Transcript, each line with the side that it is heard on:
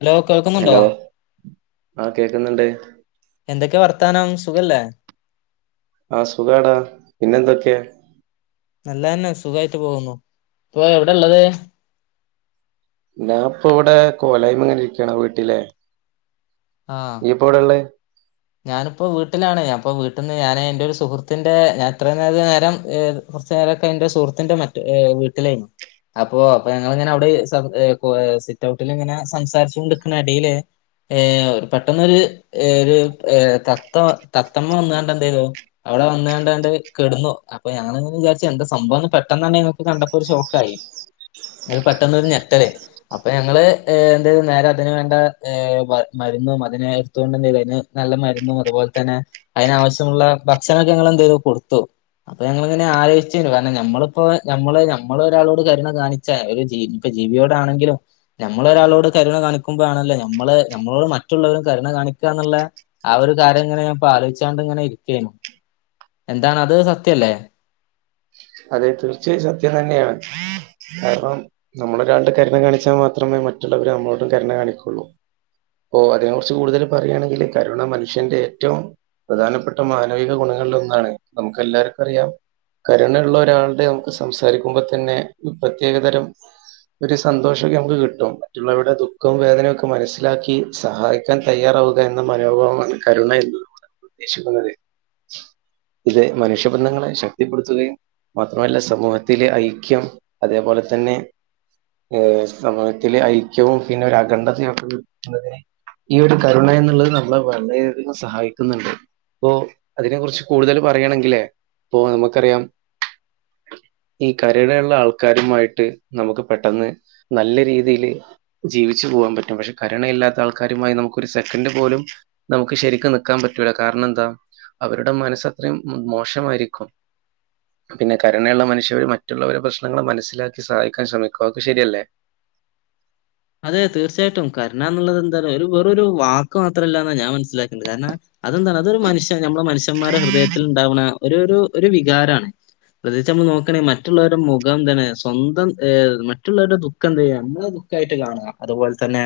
left: Hello കേൾക്കുന്നുണ്ടോ
right: hello ആ കേക്കുന്നുണ്ട്
left: എന്തൊക്കെയാ വർത്താനം സുഖല്ലേ
right: ആ സുഖാടാ പിന്നെന്തൊക്കെയാ
left: നല്ലന്നെ സുഖായിട്ട് പോകുന്നു ഇപ്പൊ എവിടാ ഉള്ളത്
right: ഞാൻ ഇപ്പൊ ഇവിടെ കോലായ്മെ ഇങ്ങനെ ഇരിക്കാണ് വീട്ടിലെ
left: ആഹ്
right: നീ ഇപ്പോ എവിടെയാ ഒള്ളേ
left: ഞാനിപ്പോ വീട്ടിലാണ് ഞാൻഇപ്പൊ വീട്ടിന്ന് ഞാന് എന്റെ ഒരു സുഹൃത്തിന്റെ ഞാൻ ഇത്ര നേരം നേരം ഏ കൊറച്ചു കാലോക്കെ എന്റെ സുഹൃത്തിന്റെ മറ്റ് ഏഹ് വീട്ടിലായിരുന്നു. അപ്പോ അപ്പ ഞങ്ങളിങ്ങന അവിടെ ഈ സൗ ഏഹ് കോ ഏഹ് സിറ്റ് ഔട്ടിൽ ഇങ്ങനെ സംസാരിച്ചു കൊണ്ടിക്കണ എടേല് ഏഹ് പെട്ടെന്നൊരു ഏഹ് ഒര് ഏഹ് തത്ത തത്തമ്മ വന്ന്കണ്ടെന്ത്ചെയ്തു അവിടെ വന്നാണ്ടണ്ട് കെടന്നു അപ്പൊ ഞങ്ങളിങ്ങ് വിചാരിച്ചു എന്താ സംഭവം എന്ന് പെട്ടെന്നു തന്നെ ഞങ്ങക്ക് കണ്ടപ്പൊ ഒരു ഷോക്കായി. ഒരു പെട്ടന്ന് ഒരു ഞെട്ടല് അപ്പൊ ഞങ്ങള് ഏഹ് എന്തുചെയ്തു നേരെ അതിന് വേണ്ട ഏഹ് മര് മ രുന്നും അതിനെ എടുത്തോണ്ടന്ന് അയിന് നല്ല മരുന്നും അതുപോലെ തന്നെ അതിനാവശ്യമൊള്ള ഭക്ഷണൊക്കെ ഞങ്ങളെന്ത്‌ ചെയ്തു കൊടുത്തു. അപ്പൊ ഞങ്ങളിങ്ങനെ ആലോയിച്ചു കാരണം ഞമ്മളിപ്പോ ഞമ്മള് ഞമ്മളൊരാളോട് കരുണ കാണിച്ചാ ഒരു ജീ ഇപ്പ ജീവിയോടാണെങ്കിലും ഞമ്മള് ഒരാളോട് കരുണ കാണിക്കുമ്പയാണല്ലോ ഞമ്മള് ഞമ്മളോട് മറ്റുള്ളവരും കരുണ കാണി ക്കാന്നെള്ള ആ ഒരു കാര്യം ഇങ്ങനെ ഞാനിപ്പൊ ആലോചിച്ചാണ്ടിങ്ങനെ ഇരിക്കുവാരുന്നു എന്താണ് അത് സത്യവല്ലേ
right: അതെ തീർച്ചയായും സത്യം തന്നെയാണ്. കാരണം നമ്മളൊരാൾടെ കരുണ കാണിച്ചാ മാത്രമേ മറ്റുള്ളവര് നമ്മളോടും കരുണ കാണിക്കൊള്ളൂ പ്പോ അതിനെ കുറിച്ച് കൂടുതല് പറയുവാണെങ്കിലെ കരുണ മനുഷ്യന്റെ ഏറ്റവും പ്രധാനപ്പെട്ട മാനവിക ഗുണ ങ്ങളിലൊന്നാണ് നമുക്കെല്ലാർക്കും അറിയാം കരുണ യുള്ള ഒരാൾടെ നമുക്ക് സംസാരിക്കുമ്പോ തന്നെ ഒരു പ്രത്യേകതരം ഒരു സന്തോഷൊക്കെ നമുക്ക് കിട്ടും മറ്റുള്ളവരുടെ ദുഃഖവും വേദനയും ഒക്കെ മനസ്സിലാക്കി സഹായിക്കാൻ തയ്യാറാ വുക എന്ന മനോഭാവമാണ് കരുണയിലൂടെ നമ്മള് ഉദ്ദേശിക്കുന്നത് ഇത് മനുഷ്യബന്ധങ്ങളെ ശക്തിപ്പെടുത്തുകയും മാത്രമല്ല സമൂഹത്തിലെ ഐക്യം അതേപോലെ തന്നെ ഏ സമൂഹത്തിലെ ഐക്യവും പിന്നെ ഒരു അഖണ്ഡതയും ഒക്കെ കൂട്ടുന്നതിന് ഈ ഒരു കരുണ എന്നുള്ളത് നമ്മളെ വളരെയധികം സഹായിക്കുന്നുണ്ട് ഇപ്പൊ അതിനെ കുറിച്ച് കൂടുതല് പറയുവാണെങ്കില് ഇപ്പൊ നമുക്കറിയാം ഈ കരുണയുള്ള ആൾക്കാരുമായിട്ട് നമുക്ക് പെട്ടെന്ന് നല്ല രീതിയില് ജീ വിച്ച് പോകാൻ പറ്റും പക്ഷെ കരുണ ഇല്ലാത്ത ആൾക്കാരുമായി നമുക്ക് ഒരു സെക്കൻ് പോലും നമുക്ക് ശരിക്ക് നിക്കാൻ പറ്റൂല്ല കാ കാരണം എന്താ അവരുടെ മനസ്സ് അത്രയും മോശമായിരിക്കും പിന്നെ കരുണയുള്ള മനുഷ്യര് മറ്റുള്ളവരുടെ പ്രശ്നങ്ങള് മനസ്സിലാക്കി സഹായിക്കാൻ ശ്രമിക്കും അതൊക്കെ ശരിയല്ലേ
left: അതെ തീർച്ചയായിട്ടും കരുണ എന്നുള്ളത് എന്താണ് ഒരു വെറും ഒരു വാക്ക് മാത്രം അല്ലാന്നാ ഞാൻ മനസ്സിലാക്കുന്നത് കാരണം അതെന്താണ് അതൊരു മനുഷ്യ നമ്മെ മനുഷ്യന്മാരുടെ ഹൃദയത്തിൽ ഉണ്ടാവുന്ന ഒരു ഒരു ഒരു വികാരമാണ് പ്രത്യേകിച്ച് നമ്മള് നോക്കണെ മറ്റുള്ളവരുടെ മുഖം എന്താണ് സ്വന്തം മറ്റുള്ളവരുടെ ദുഃഖം എന്ത് ചെയ്യാം നമ്മളുടെ ദുഖമായി ട്ട് കാണുക അതുപോലെ തന്നെ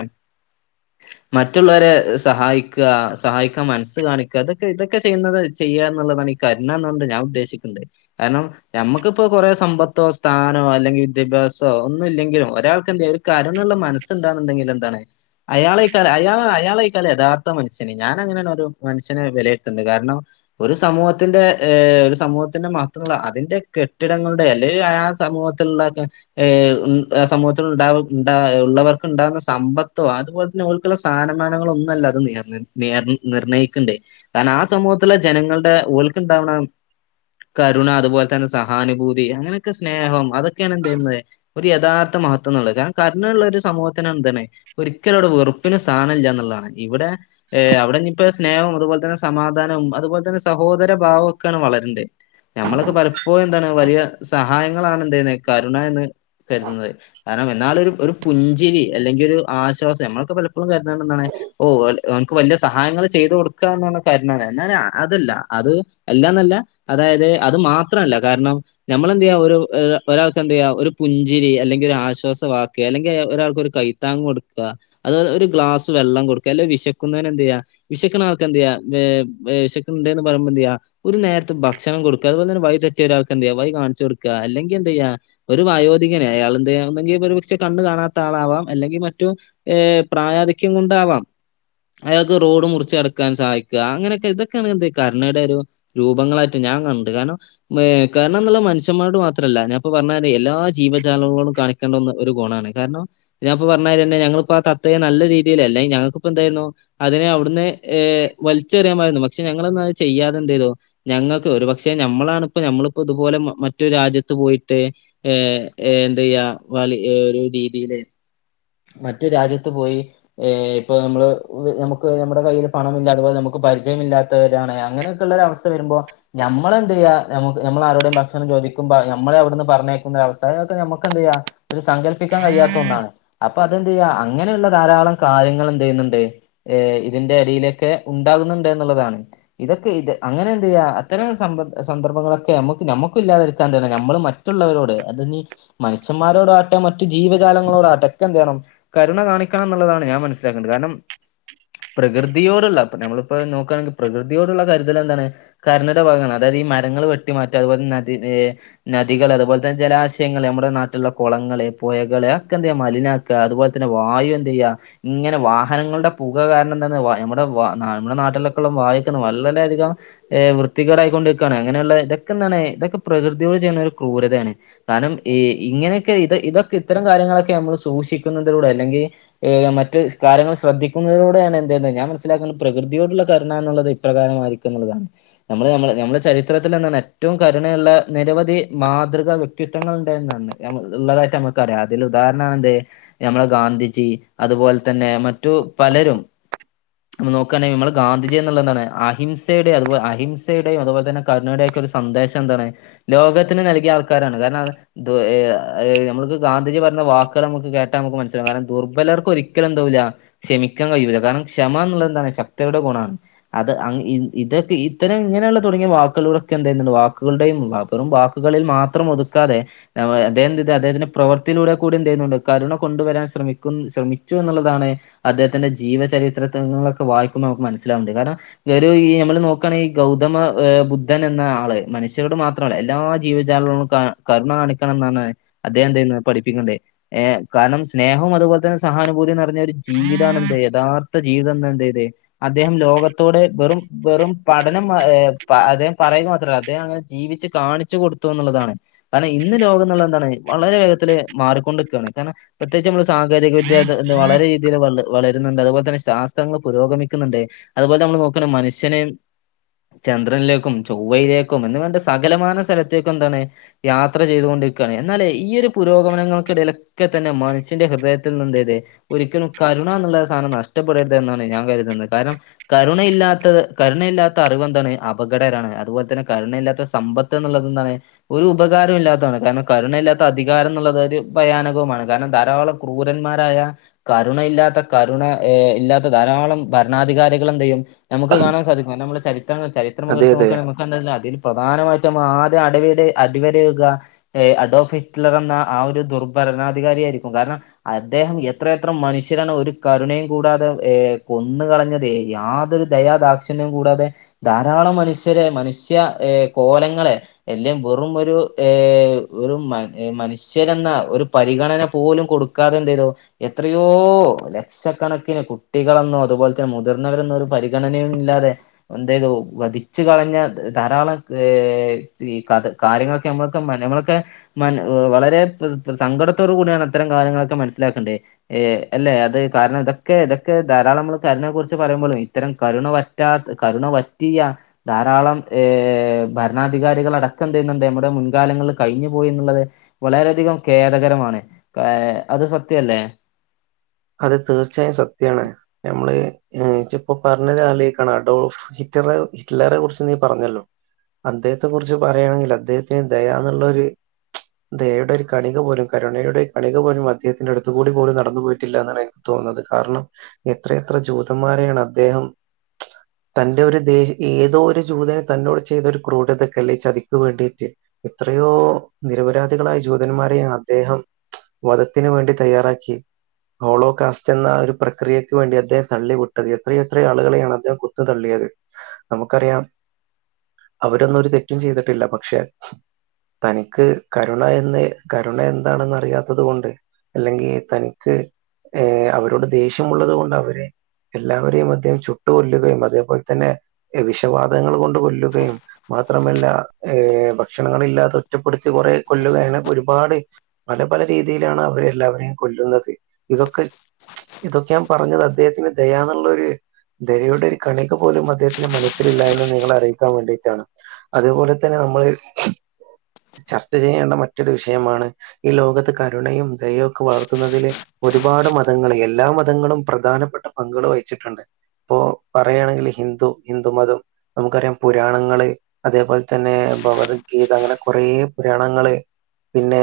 left: മറ്റുള്ളവരെ സഹായിക്കുക സഹായിക്കാൻ മനസ്സ് കാണിക്കുക അതൊക്കെ ഇതൊക്കെ ചെയ്യുന്നത് ചെയ്യാ എന്നുള്ളതാണ് ഈ കരുണ എന്നകൊണ്ട് ഞാൻ ഉദ്ദേശിക്കുന്നത് കാരണം നമ്മുക്കിപ്പോ കുറേ സമ്പത്തോ സ്ഥാന വോ അല്ലെങ്കിൽ വിദ്യാഭ്യാസവോ ഒന്നും ഇല്ലെങ്കിലും ഒരാൾക്ക് എന്തേ ഒരു കരണയുള്ള മനസുണ്ടാന്നുണ്ടെങ്കിൽ എന്താണ് അയാളെക്കാ അയാ അയാളേക്കാലും യഥാർത്ഥ മനുഷ്യന് ഞാനങ്ങനെയാണ് ഒരു മനുഷ്യനെ വിലയിരുത്തുന്നത് കാരണം ഒരു സമൂഹത്തിന്റെ ഒരു സമൂഹത്തിന്റെ മാത്രമല്ല അതിന്റെ കെട്ടിടങ്ങളുടെ അല്ലെങ്കിൽ ആ സ സമൂഹത്തിലുള്ളതൊക്കെ ഏ സമൂഹത്തിൽ ഉണ്ടാവും ഉണ്ട ഉള്ളവർക്ക് ഉണ്ടാകുന്ന സമ്പത്തോ അതുപോലെ തന്നെ ഓർക്കുള്ള സ്ഥാനമാനങ്ങളോ ഒന്നും അല്ല അത് നേ നേ നിർണയിക്കണ്ടേ കാരണം ആ സമൂഹത്തിലെ ജനങ്ങളുടെ ഓൽക്ക് ഇണ്ടാവണ കരുണ അതുപോലെ തന്നെ സഹാനുഭൂതി അങ്ങനെയൊക്കെ സ്നേഹം അതൊ ക്കെയാണ് എന്ത് ചെയ്യുന്നത് ഒരു യഥാർത്ഥ മഹത്വം എന്നുള്ളത് കാ കരുണള്ളവര് സമൂഹത്തിൽ എന്താണ് ഒരിക്കലും അവിടെ വെറുപ്പിന് സ്ഥാനമില്ല എന്നുള്ളതാണ് ഇവിടെ അവിടെ ഇ ഇപ്പോ സ്നേഹം അതുപോലെ തന്നെ സമാ പ്രാനം അതുപോലെ തന്നെ സഹോദര ഭാവഒക്കെയാണ് വളരില്ലേ ഞമ്മളൊക്കെ പലപ്പോഴും എന്താണ് വലിയ സഹായ- എ കരുണ എന്നു കരുതുന്നത് കാരണം എന്നാ ഇഞ്ചിരി അല്ലെങ്കിൽ ഒരു ആശ്വാസം നമ്മളൊക്കെ പലപ്പോഴും കരുതുന്നത് എന്താണ് ഓ ഓൾക്ക്വലിയ സഹായങ്ങൾ ചെയ്ത്- അ അല്ല അ അ കാരണം നമ്മളെന്ത്്യ ഒരാൾക്ക് എന്ത്യ ഒരു പുഞ്ചിരി അല്ലെങ്കിൽ ഒരു ആശ്വാസവാ അല്ലെങ്കിൽ ഒരാൾക്ക്ൊരു കൈത്താങ്ങങ് കൊടുക്കുക അത് ഒരു ഗ്ലാസ് വെള്ളം കൊടുക്കുക അല്ലെ വിശക്കുന്നവന് എന്ത ചെയ്യാ വിശക്കന ആർക്ക് എന്തന്ത് ചെയ്യ വിശക്കണുണ്ടന്ന് പറുമ്പോ എന്ത ചെയ്യ ഒരു നേരത്തെ ഭക്ഷണം കൊടുക്കുക അതുപോലെ തന്നെ തെിയ ഒരാൾക്ക് എന്തെയ്യ കാണിച്ച കൊടുക്കുക അല്ലെങ്കിൽ എന്ത ചെയ്യ ഒരു വയോധികനെ അയാൾ എന്തെങ്ക കണ്ട കാണാത്ത ആളാവാം അല്ലെങ്കിൽ മറ്റു ഏ പ്രായാധിക്യം കൊണ്ടാവാം അയാൾക്ക് റോഡ് മുറിച്ചെടക്കാൻ സഹായിക്കുക അങ്ങനെയൊക്കെ ഇതൊക്കെയാണ് എന്ത കണ്ണയുടെ ഒരു രൂപങ്ങളായിട്ട്ഞ ഞാൻ കണ്ട് കാരണം കാരണം എന്നുള്ള മനുഷ്യന്മാട് മാത്രമല്ല ഞാ പറഞ്ഞ എല്ലാ ജീവജാലങ്ങളോടും കാണിക്കേണ്ട ഒരു ഗുണമാണ് കാരണം ഞാൻപ്പപ്പോ പറഞ്ഞൽ തന്നെ ഞങ്ങിപ്പോ ആ തത്തയെ നല്ല രീതിയിൽ അല്ലെങ്ക ഞങ്ങക്കിപ്പോ എന്തായിരുന്നു അതിനെ അവിടുന്ന് വലിച്ചെറിയാമായിരുന്നു പക്ഷെ ഞങ്ങളാ ചെയ്യാതെന്ത ചെയതോ ഞങ്ങൾക്ക് ഒരു പക്ഷെ ഞമ്മളാണിപ്പോ നഞമ്മളിപ്പോ ഇതുപോലെ മറ്റൊരു രാജ്യത്ത് പോയിട്ട് ഏർ എന്ത്യാ വലി ഒരു രീതിയില് മറ്റ രാജ്യത്ത് പോയി ഏ ഇപ്പൊ നമ്മള് നമുക്ക് നമ്മുടെ കയ്യിൽ പണമില്ല അതുപോലെ നമുക്ക് പരിചയമില്ലാത്തവരാണ് അങ്ങനൊക്ക ഉള്ളര അവസ്ഥ വരുമ്പോൾ നമ്മൾ എന്തന്ത് ചെയ്യ ന നമ്മൾ ആരുടെ ഭക്ഷണം ചോദിക്കുമ്പോ നമ്മളെ അവിടുന്ന് പറഞ്ഞേക്കുന്നര അവസായം ഒക്കെ നമുക്ക് എന്തതു ചെയ്യ ഒരു സങ്കല്പിക്കാൻ കഴിയാത്ത ഒന്നാണ് അപ്പൊ അതെന്ത് ചെയ്യ അങ്ങനെയുള്ള ധാരാളം കാര്യങ്ങൾ എന്ത് ചെയ്യുന്നുണ്ട് ് ഇതിന്റെ അടിയിലൊക്കെ ഉണ്ടാ ുള്ളത ഇതൊക്കെ ഇത് അങ്ങനെ എന്ത് ചെയ്യ അത്തരം സന്ദർഭങ്ങളൊക്കെ ന നമുക്കാ ാ ത നമ്മ മറ്റുള്ളവരോട് അത്ീ മനുഷ്യന്മാരോട ആട്ടെ മറ്റു ജീവജാലങ്ങളോട ആട്ടെ എന്തണം കരുണ കാണിക്കണം എന്നുള്ളതാണ് ഞാൻ മനസ്സിലാക്കേണ്ടത് കാരണം പ്രയോടുള്ളമ്മ നോണെ പ്രയോടുള്ള കരു മ വെട്ടിമാറ്റം അതുപോലെ നദി നദികൾ അതുപോലെ തന്നെ ജലാശയങ്ങൾ നമ്മുടെ നാട്ടിലുള്ള കുളങ്ങളെ പോയ ക്കെ മലിനാക്കുക അതുപോലെ തന്നെ വായു എന്ത ചെയ്യാ ഇങ്ങനെ വാഹനങ്ങളുടെ പുക കാരണംന്തന്നെ നമ്മടെ വ നമ്മുടെ നാട്ടിലൊക്കെളും വായിക്കുന്ന വളരധികം ഹ് വൃത്തികരായിക്ക കൊണ്ട്ിെക്കുവയാണ് അങ്ങനെയുള്ള ഇതൊക്കെന്താണ്െ ഇതൊക്കെ പ്രകൃതിയോട് ചെയ്യുന്ന ഒരു ക്രൂരതയാണ് കാരണം ഇങ്ങനെയൊക്കെ ഇത് ഇതൊക്കെ ഇത്തരം കാര്യങ്ങളൊക്കെ നമ്മൾ സൂക്ഷിക്കുന്നതിലൂടെ അല്ലെങ്കിൽ മറ്റു കാര്യങ്ങൾ ശ്രദ്ധിക്കുന്നതിലൂടെയാണ് എന്ത ഞാൻ മനസ്സിലാക്കുന്നത് പ്രകൃതിയോടുള്ള കരുണ എന്നുള്ളത് ഇപ്രകാരമായിരിക്കുംുള്ളതാണ് നമ്മ നമ്മുടെ ചരിത്രത്തിൽ എന്ത ഏറ്റവും ണ നിരവധി മാതൃക വ്യക്തിത്വങ്ങൾ ഉണ്ട എന്നാണ് ഉള്ളതായിട്ട് നമുക്കറിയാം അതി ഉദാരണ നമ്മളെ ഗാന്ധിജി അതുപോലെ തന്നെ മറ്റു പലരും നമ്മ നോക്കുകയാണെങ്കിൽ നമ്മള് ഗാന്ധിജി എന്നുള്ളതാണ് അഹിംസയുടെയും അ അഹിംസയുടെയും അതുപല തന്നെ കണ്ണടയുടെെ ഒരു സന്ദേശം എന്താണ്. ലോകത്തിന് നൽകിയ ആൾക്കാരാണ്. കാരണം നമ്മക്ക് ഗാന്ധിജി പറ വാക്കുകള് നമക്ക് കേട്ടാ നമുക്ക് മനസ്സിലാവും. കാരണം ദുർബലർക്ക് ഒരിക്കലും ഉണ്ടാവൂല്ല ക്ഷമിക്കാൻ കഴിയൂല. കാരണം ക്ഷമ ന്നുളളതന്താണ് ശക്തരുടെ ഗുണാണ്. അത് അങ്ങ് ഇ ഇതൊക്കെ ഇത്തരം ഇങ്ങനെയുള്ള തുടങ്ങിയ വാക്കുകളോടൊക്കെ എന്തായിരുന്നുണ്ടാവും വാക്കുകളുടെയും വെറും വാക്കുകളിൽ മാത്രം ഒതുക്കാതെ അദ്ദേഹം [unintelligible] അദ്ദേഹത്തിൻ്റെ പ്രവർ ത്തിലൂടെ കൂടി എന്ത് ചെയ്യുന്നുണ്ട്. കരുണ കൊണ്ടുവരാൻ ശ്രമിക്കു ശ്രമിച്ചു എന്നുള്ളതാണ് അദ്ദേഹത്തിന്റെ ജീവചരിത്ര ത്രങ്ങളൊക്കെ വായിക്കുമ്പോ നമുക്ക് മനസ്സിലാവണ്ട്. കാരണം ഗരു ഈ നമ്മള് നോക്കാണെ ഗൗതമ ബുദ്ധൻ എന്ന ആള് മനുഷ്യരോട് മാത്രമല്ല എല്ലാ ജീവജാലങ്ങളോടും ക കരുണ കാണിക്കണന്നറഞ്ഞ് അദ്ദേഹം എന്തെയ്യുന്ന് കാരണം സ്നേഹം അതുപോലെ തന്നെ സഹാനുഭൂതിന്ന് പറഞ്ഞ ഒരു ജീവിതമാണ് എന്ത് യഥാർത്ഥ ജീവിതന്ന് എന്തെയ്തേ അദ്ദേഹം ലോകത്തോടെ വെറും വെറും പഠനം മാ പ അദ്ദേഹം പറയുക മാത്രല്ല അദ്ദേഹം അങ്ങനെ ജീവിച്ച് കാണിച്ചു കൊടുത്തു എന്നുള്ളതാണ്. കാരണം ഇന്ന് ലോകം എന്നുള്ളത് എന്താണ് വളരെ വേഗ ത്തില് മാറിക്കൊണ്ട് നിക്കാണ്. കാരണം പ്രത്യേകിച്ച് നമ്മള് സാങ്കേതികവിദ്യ എന്ത് വളരെ രീതിയില് വള വള രുന്നുണ്ട്. അതുപോലെ തന്നെ ശാസ്ത്രങ്ങൾ പുരോഗമിക്കുന്നുണ്ട്. അതുപോലെ നമ്മൾ നോക്കാണെ മനുഷ്യനെ ചന്ദ്രനിലേക്കും ചൊവ്വയിലേക്കും എന്ന് വേണ്ട സകലമാന സ്ഥലത്തേക്കും എന്താണ് യാത്ര ചെയ്തുകൊണ്ട് രിക്കാണ് എന്നാലേ ഈയൊരു പുരോഗമനങ്ങൾക്കിടയിലൊക്കെ തന്നെ മനുഷ്യന്റെ ഹൃദയത്തിൽ നിന്നെന്താ ചെയ്തേ ഒരിക്കലും കരുണ എന്നുള്ള സാനം നഷ് ടപ്പെടരുത് എന്നാണ് ഞാൻ കരുതുന്നത്. കാരണം കരുണയില്ലാത്തത് കരുണയില്ലാത്ത അറിവ് എന്താണ് അപകടകരാണ്. അതുപോലെ തന്നെ കരുണ ഇല്ലാത്ത സമ്പത്ത് എന്നുള്ളതെന്താണ് ഒരു ഉപകാരം ഇല്ലാത്തതാണ്. കാരണം കരുണ ഇല്ലാത്ത അധി കാരം എന്നുള്ളത് ഒരു ഭയാനകവുമാണ്. കാരണം ധാരാളം ക്രൂരന്മാരായ കരുണ ഇല്ലാത്ത കരുണ ഇല്ലാത്ത ധാരാളം ഭരണാധികാരികള് എന്തു ചെയ്യും നമുക്ക് കാണാൻ സാധിക്കും നമ്മള് ചരിത്രങ്ങൾ ചരിത്രം
right: അതെ
left: എടുത്തു
right: അതെ
left: നോക്കാണെ നമുക്ക് അതില് പ്രധാനമായിട്ട് നമ്മ ആ അടെവെടെ അടിവരയിടുക അഡോഫി ഹിറ്റ്ലർ എന്ന ആ ഒരു ദുർഭരണാധികാരിയായിരിക്കും. കാരണം അദ്ദേഹം എത്ര എത്ര മനുഷ്യരാണ് ഒരു കരുണ കൂടാതെ കൊന്ന് കളഞ്ഞതേ. യാതൊരു ദയാദാക്ഷണ്യവും കൂടാതെ ധാരാളം മനു ഷ്യരെ മനുഷ്യ കോലങ്ങളെ എല്ലാം വെറും ഒരു ഏഹ് വെറും മ മനുഷ്യരെന്ന ഒരു പരിഗണന പോലും കൊടുക്കാതെ എന്തു ചെയ്തു. എത്രയോ ലക്ഷ കണക്കിന് കുട്ടികളെന്നോ അതുപോലെ തന്നെ മുതിർന്നവരെന്നോ ഒരു പരിഗണനയും ഇല്ലാതെ എന്തുചെയ്തു വധി വച്ച് കളഞ്ഞ ധാരാളം ഏഹ് ഈ കഥ കാര്യങ്ങളൊക്കെ നമ്മളൊക്കെ മന നമ്മളൊക്കെ മന വളരെ സങ്കടത്തോട് കൂടിയാണ് അത്തരം കാര്യങ്ങളൊക്കെ മനസ്സിലാക്കണ്ടേ ഏഹ് അല്ലെ അത് കാരണം ഇതൊക്കെ ഇതൊക്കെ ധാരാളം നമ്മൾ കരുണയെ കുറിച്ച് പറയുമ്പോളും ഇത്തരം കരുണ വറ്റാത്ത കരുണ വറ്റിയ ധാരാളം ഭരണാധികാരികൾ അടക്കം എന്ത് ചെയ്യുന്നുണ്ട് നമ്മുടെ മുൻകാലങ്ങളിൽ കഴിഞ്ഞു പോയി എന്നുള്ളത് വളരെ അധികം ഖേദകരമാണ് അത് സത്യല്ലേ.
right: അത് തീർച്ചയായും സത്യാണ്. നമ്മളെ ഇജ്ജ് ഇപ്പോ പറഞ്ഞതാലോചിക്കാണ് അഡോ റ്ററ് ഹിറ്റ്ലറെ കുറിച്ച് നീ പറഞ്ഞല്ലോ. അദ്ദേഹത്തെ കുറിച്ച് പറയുകയാണെങ്കിൽ അദ്ദേഹത്തിന് ദയാന്നുള്ളൊരു ദയയുടെ ഒരു കണിക പോലും കരുണയുടെ കണിക പോലും അദ്ദേഹത്തിന്റെടുത്തുകൂടി പോലും നടന്നു പോയി ട്ടില്ല എന്നാണ് എനിക്ക് തോന്നുന്നത്. കാരണം എത്രയെത്ര ജൂതന്മാരെയാണ് അദ്ദേഹം തൻ്റെ ഒരു ദേ ഏതോ ഒരു ജൂതനെ തന്നോടെ ചെയ്ത ഒരു ക്രൂരതക്കല്ലെ ചതിക്കു വേണ്ടിട്ട് എത്രയോ നിരപരാധികളായ ജൂതന്മാരെയാണ് അദ്ദേഹം വധത്തിന് വേണ്ടി തയ്യാറാക്കി ഹോളോ കാസ്റ്റ് എന്ന ഒരു പ്രക്രിയയ്ക്കു വേണ്ടി അദ്ദേഹം തള്ളി വിട്ടത്. എത്രയ എത്ര ആളുകളെയാണ് അദ്ദേഹം കൊന്നു തള്ളിയത്. നമുക്കറിയാം അവരൊന്നൊരു തെറ്റും ചെയ്തിട്ടില്ല പക്ഷേ തനിക്ക് കരുണയെന്ന് കരുണ എന്താണെന്ന് അറിയാത്തത് കൊണ്ട് അല്ലെങ്കി തനിക്ക് ഏഹ് അവരോട് ദേഷ്യമുള്ളത് കൊണ്ട് അവരെ എല്ലാവരേയും അദ്ദേഹം ചുട്ടു കൊല്ലുകയും അതേപോല് തന്നെ ഏഹ് വിഷവാതകങ്ങള് കൊണ്ട് കൊല്ലുകയും മാത്രമല്ല ഏഹ് ഭക്ഷണങ്ങളില്ലാതെ ഒറ്റപ്പെടുത്തി കൊ കൊറേ കൊല്ലുകയാണ് ഒരുപാട് പല പല രീതിയിലാണ് അവര് എല്ലാവരേയും കൊല്ലുന്നത് ഇതൊക്കെ ഇതൊക്കെ ഞാൻ പറഞ്ഞത് അദ്ദേഹത്തിന് ദയാന്ന്ള്ളൊര് ദയയുടെ ഒരു കണിക പോലും അദ്ദേഹത്തിന്റെ മനസ്സിലില്ലാ എന്ന് നിങ്ങളെ അറിയിക്കാ വേണ്ടിട്ടാണ്. അതുപോലെ തന്നെ അമ്മള് ചർച്ച ചെയ്യേണ്ട മറ്റൊരു വിഷയമാണ് ഈ ലോകത്ത് കരുണയും ദയൊക്കെ വളർത്തുന്നതില് ഒരുപാട് മതങ്ങള് എല്ലാ മതങ്ങളും പ്രധാനപ്പെട്ട പങ്കള് വഹിച്ച്ട്ടുണ്ട്. ഇപ്പോ പറയാണെങ്കില് ഹിന്ദു ഹിന്ദുമതം നമുക്കറിയാം പുരാണങ്ങള് അതേപോല് തന്നെ ഭവത്ഗീത അങ്ങനെ കൊറേ പുരാണങ്ങള് പിന്നേ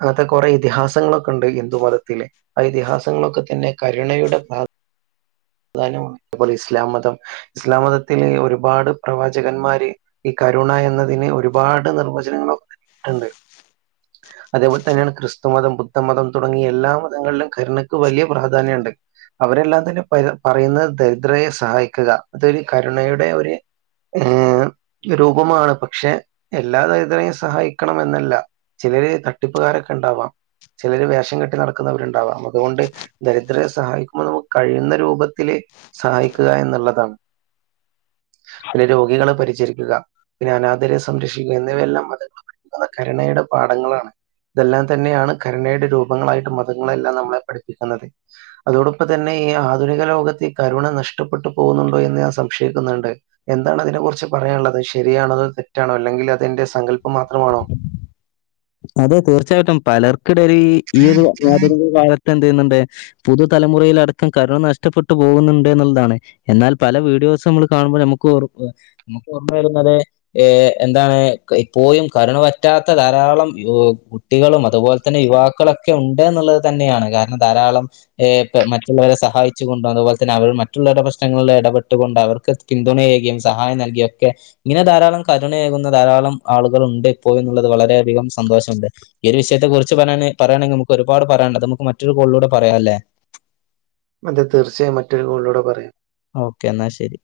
right: അങ്ങത്തെ കൊറേ ഇതിഹാസങ്ങളൊക്കണ്ട് ഹിന്ദു മത ത്തില് ആഹ് ഇതിഹാസങ്ങളൊക്കെ തന്നെ കരുണയുടെ പ്രാ [unintelligible] പോലെ ഇസ്ലാം മതം ഇസ്ലാം മതത്തില് ഒരുപാട് പ്രവാചകന്മാര് ഈ ക കരുണ എന്നതിന് ഒരുപാട് നിർവചനങ്ങളൊ [inaudible] അതേപോല് തന്നേണ് ക്രിസ്തുമതം, ബുദ്ധമതം തുടങ്ങിയ എല്ലാ മതങ്ങള്ലും കരുണക്ക് വല്ല്യ പ്രാധാന്യണ്ട് അവരെല്ലാം തന്നെ പര പറയുന്നത് ദരിദ്രയെ സഹായിക്ക്ക അതൊരു കരുണയുടെ ഒര് ഏഹ് ഈ രൂപമാണ് പക്ഷെ എല്ലാ ദരിദ്രരേയും സഹായിക്കണം എന്നല്ല ചിലര് തട്ടിപ്പ്കാരൊക്കണ്ടാവാം ചിലര് വേഷം കെട്ടി നടക്കുന്നവരുണ്ടാവാം അത്കൊണ്ട് ദരിദ്രരെ സഹായിക്കുമ്പോ നമ്മക്ക് കഴിയുന്ന രൂപ ത്തില് സഹായിക്കുകാ എന്ന്ള്ളതാണ് പിന്നെ രോഗികളെ പരിചരിക്കുക പിന്നെ അനാദരെ സംരക്ഷിക്ക എന്നിവയെല്ലാം മത [inaudible] കരുണയുടെ പാഠങ്ങളാണ് ഇതെല്ലാം തന്നെയാണ് കരുണയുടെ രൂപങ്ങളായിട്ട് മതങ്ങളെല്ലാം നമ്മളെ പഠിപ്പിക്കുന്നത് അതോടൊപ്പം തന്നെ ഈ ആ ആധുനിക ലോകത്ത് കരുണ നഷ്ടപ്പെട്ടു പോകുന്നുണ്ടോ എന്ന് ഞാൻ സംശയിക്കുന്നുണ്ട് എന്താണ് അതിനെ കുറിച്ച് പറയാനുള്ളത് ശരിയാണോ? അതോ തെറ്റാണോ അല്ലെങ്കിൽ അതിന്റെ സങ്കല്പം മാത്രമാണോ?
left: അതെ തീർച്ചയായിട്ടും പലർക്കിടൽ ഈ ഒരു ആധുനിക കാലത്ത് ചെയ്യുന്നുണ്ട് പുതുതലമുറയിൽ അടക്കം കരുണ നഷ്ടപ്പെട്ടു പോകുന്നുണ്ട് എന്നുള്ളതാണ് എന്നാൽ പല വീട് ദിവസം നമ്മൾ കാണുമ്പോ നു നമക്ക് ഓർമ്മ വരുന്നത് എന്താണ് ഇപ്പോഴും കരണ വറ്റാത്ത ധാരാളം കുട്ടികളും അതുപോലെ തന്നെ യുവാക്കളൊക്കെ ഉണ്ട് എന്നുള്ളത് തന്നെയാണ് കാരണം ധാരാളം ഏഹ് മറ്റുള്ളവരെ സഹായിച്ചുകൊണ്ടും അതുപോലെ തന്നെ അവർ മറ്റുള്ളവടെ പ്രശ്നങ്ങളിൽ ഇടപെട്ടുകൊണ്ട് അവർക്ക് പിന്തുണ ഏകിയും സഹായം നൽകിയ ഒക്കെ ഇങ്ങനെ ധാരാളം കരുണയേകുന്ന ധാരാളം ആളുകൾ ഉണ്ട് ഇപ്പോ എന്നുള്ളത് വളരെയധികം സന്തോഷമണ്ട് ഈ ഒരു വിയത്തെ കുറിച്ച് പറയാ പറയയാണെങ്കിൽ നമുക്ക് ഒരുപാട് പറയാനുണ്ടത് നമുക്ക് മറ്റൊരു കോളിലൂടെ പറയാല്ലേ
right: അതെ തീർച്ചയായും മറ്റൊരു കോളിലൂടെ പറയാം
left: ഓക്കെ എന്നാ ശരി